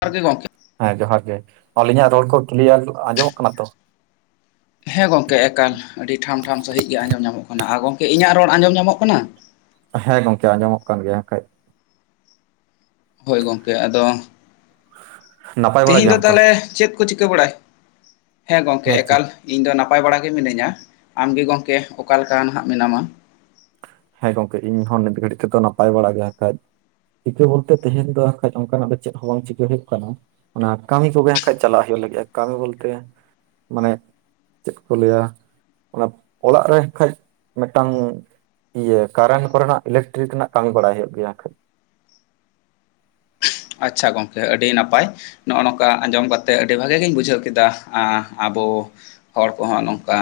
ᱡᱚᱦᱟᱨ ᱜᱮ ᱜᱚᱢᱠᱮ ᱦᱮᱸ ᱡᱚᱦᱟᱨ ᱜᱮ ᱟᱹᱞᱤᱧᱟᱜ ᱨᱚᱲ ᱠᱚ ᱠᱞᱤᱭᱟᱨ ᱟᱸᱡᱚᱢᱚᱜ ᱠᱟᱱᱟ ᱛᱚ ᱦᱮᱸ ᱜᱚᱢᱠᱮ ᱮᱠᱟᱞ ᱟᱹᱰᱤ ᱴᱷᱟᱢ ᱴᱷᱟᱢ ᱥᱟᱹᱦᱤᱡ ᱜᱮ ᱟᱸᱡᱚᱢ ᱧᱟᱢᱚᱜ ᱠᱟᱱᱟ ᱟᱨ ᱜᱚᱢᱠᱮ ᱤᱧᱟᱹᱜ ᱨᱚᱲ ᱟᱸᱡᱚᱢ ᱧᱟᱢᱚᱜ ᱠᱟᱱᱟ ᱦᱮᱸ ᱜᱚᱢᱠᱮ ᱟᱸᱡᱚᱢᱚᱜ ᱠᱟᱱ ᱜᱮᱭᱟ ᱮᱱᱠᱷᱟᱡ ᱦᱳᱭ ᱜᱚᱢᱠᱮ ᱟᱫᱚ ᱱᱟᱯᱟᱭ ᱵᱟᱲᱟ ᱛᱮᱦᱮᱧ ᱫᱚ ᱜᱮᱭᱟᱢ ᱛᱚ? ᱛᱟᱦᱚᱞᱮ ᱪᱮᱫ ᱠᱚ ᱪᱤᱠᱟᱹ ᱵᱟᱲᱟᱭ ᱦᱮᱸ ᱜᱚᱢᱠᱮ ᱮᱠᱟᱞ ᱤᱧ ᱫᱚ ᱱᱟᱯᱟᱭ ᱵᱟᱲᱟ ᱜᱮ ᱢᱤᱱᱟᱹᱧᱟ ᱟᱢ ᱜᱮ ᱜᱚᱢᱠᱮ ᱚᱠᱟ ᱞᱮᱠᱟ ᱱᱟᱦᱟᱜ ᱢᱮᱱᱟᱢᱟ? ᱦᱮᱸ ᱜᱚᱢᱠᱮ ᱤᱧᱦᱚᱸ ᱱᱤᱛ ᱜᱷᱟᱹᱲᱤᱡ ᱛᱮᱫᱚ ᱱᱟᱯᱟᱭ ᱵᱟᱲᱟ ᱜᱮ ᱮᱱᱠᱷᱟᱡ ᱪᱤᱠᱟᱹ ᱵᱚᱞᱛᱮ ᱛᱮᱦᱮᱧ ᱫᱚ ᱮᱱᱠᱷᱟᱱ ᱚᱱᱠᱟᱱᱟᱜ ᱫᱚ ᱪᱮᱫ ᱦᱚᱸ ᱵᱟᱝ ᱪᱤᱠᱟᱹ ᱦᱩᱭᱩᱜ ᱠᱟᱱᱟ ᱾ ᱚᱱᱟ ᱠᱟᱹᱢᱤ ᱠᱚᱜᱮ ᱮᱱᱠᱷᱟᱡ ᱪᱟᱞᱟᱜ ᱦᱩᱭᱩᱜ ᱞᱟᱹᱜᱤᱫᱼᱟ ᱠᱟᱹᱢᱤ ᱵᱚᱞᱛᱮ ᱢᱟᱱᱮ ᱪᱮᱫ ᱠᱚ ᱞᱟᱹᱭᱟ ᱚᱱᱟ ᱚᱲᱟᱜ ᱨᱮ ᱠᱷᱟᱱ ᱢᱤᱫᱴᱟᱝ ᱤᱭᱟᱹ ᱠᱟᱨᱮᱱᱴ ᱠᱚᱨᱮᱱᱟᱜ ᱤᱞᱮᱠᱴᱨᱤᱠ ᱨᱮᱱᱟᱜ ᱠᱟᱹᱢᱤ ᱵᱟᱲᱟᱭ ᱦᱩᱭᱩᱜ ᱜᱮᱭᱟ᱾ ᱟᱪᱪᱷᱟ ᱜᱚᱢᱠᱮ ᱟᱹᱰᱤ ᱱᱟᱯᱟᱭ ᱱᱚᱜᱼᱚᱭ ᱱᱚᱝᱠᱟ ᱟᱸᱡᱚᱢ ᱠᱟᱛᱮᱜ ᱟᱹᱰᱤ ᱵᱷᱟᱜᱮ ᱜᱤᱧ ᱵᱩᱡᱷᱟᱹᱣ ᱠᱮᱫᱟ ᱟᱵᱚ ᱦᱚᱲ ᱠᱚᱦᱚᱸ ᱱᱚᱝᱠᱟ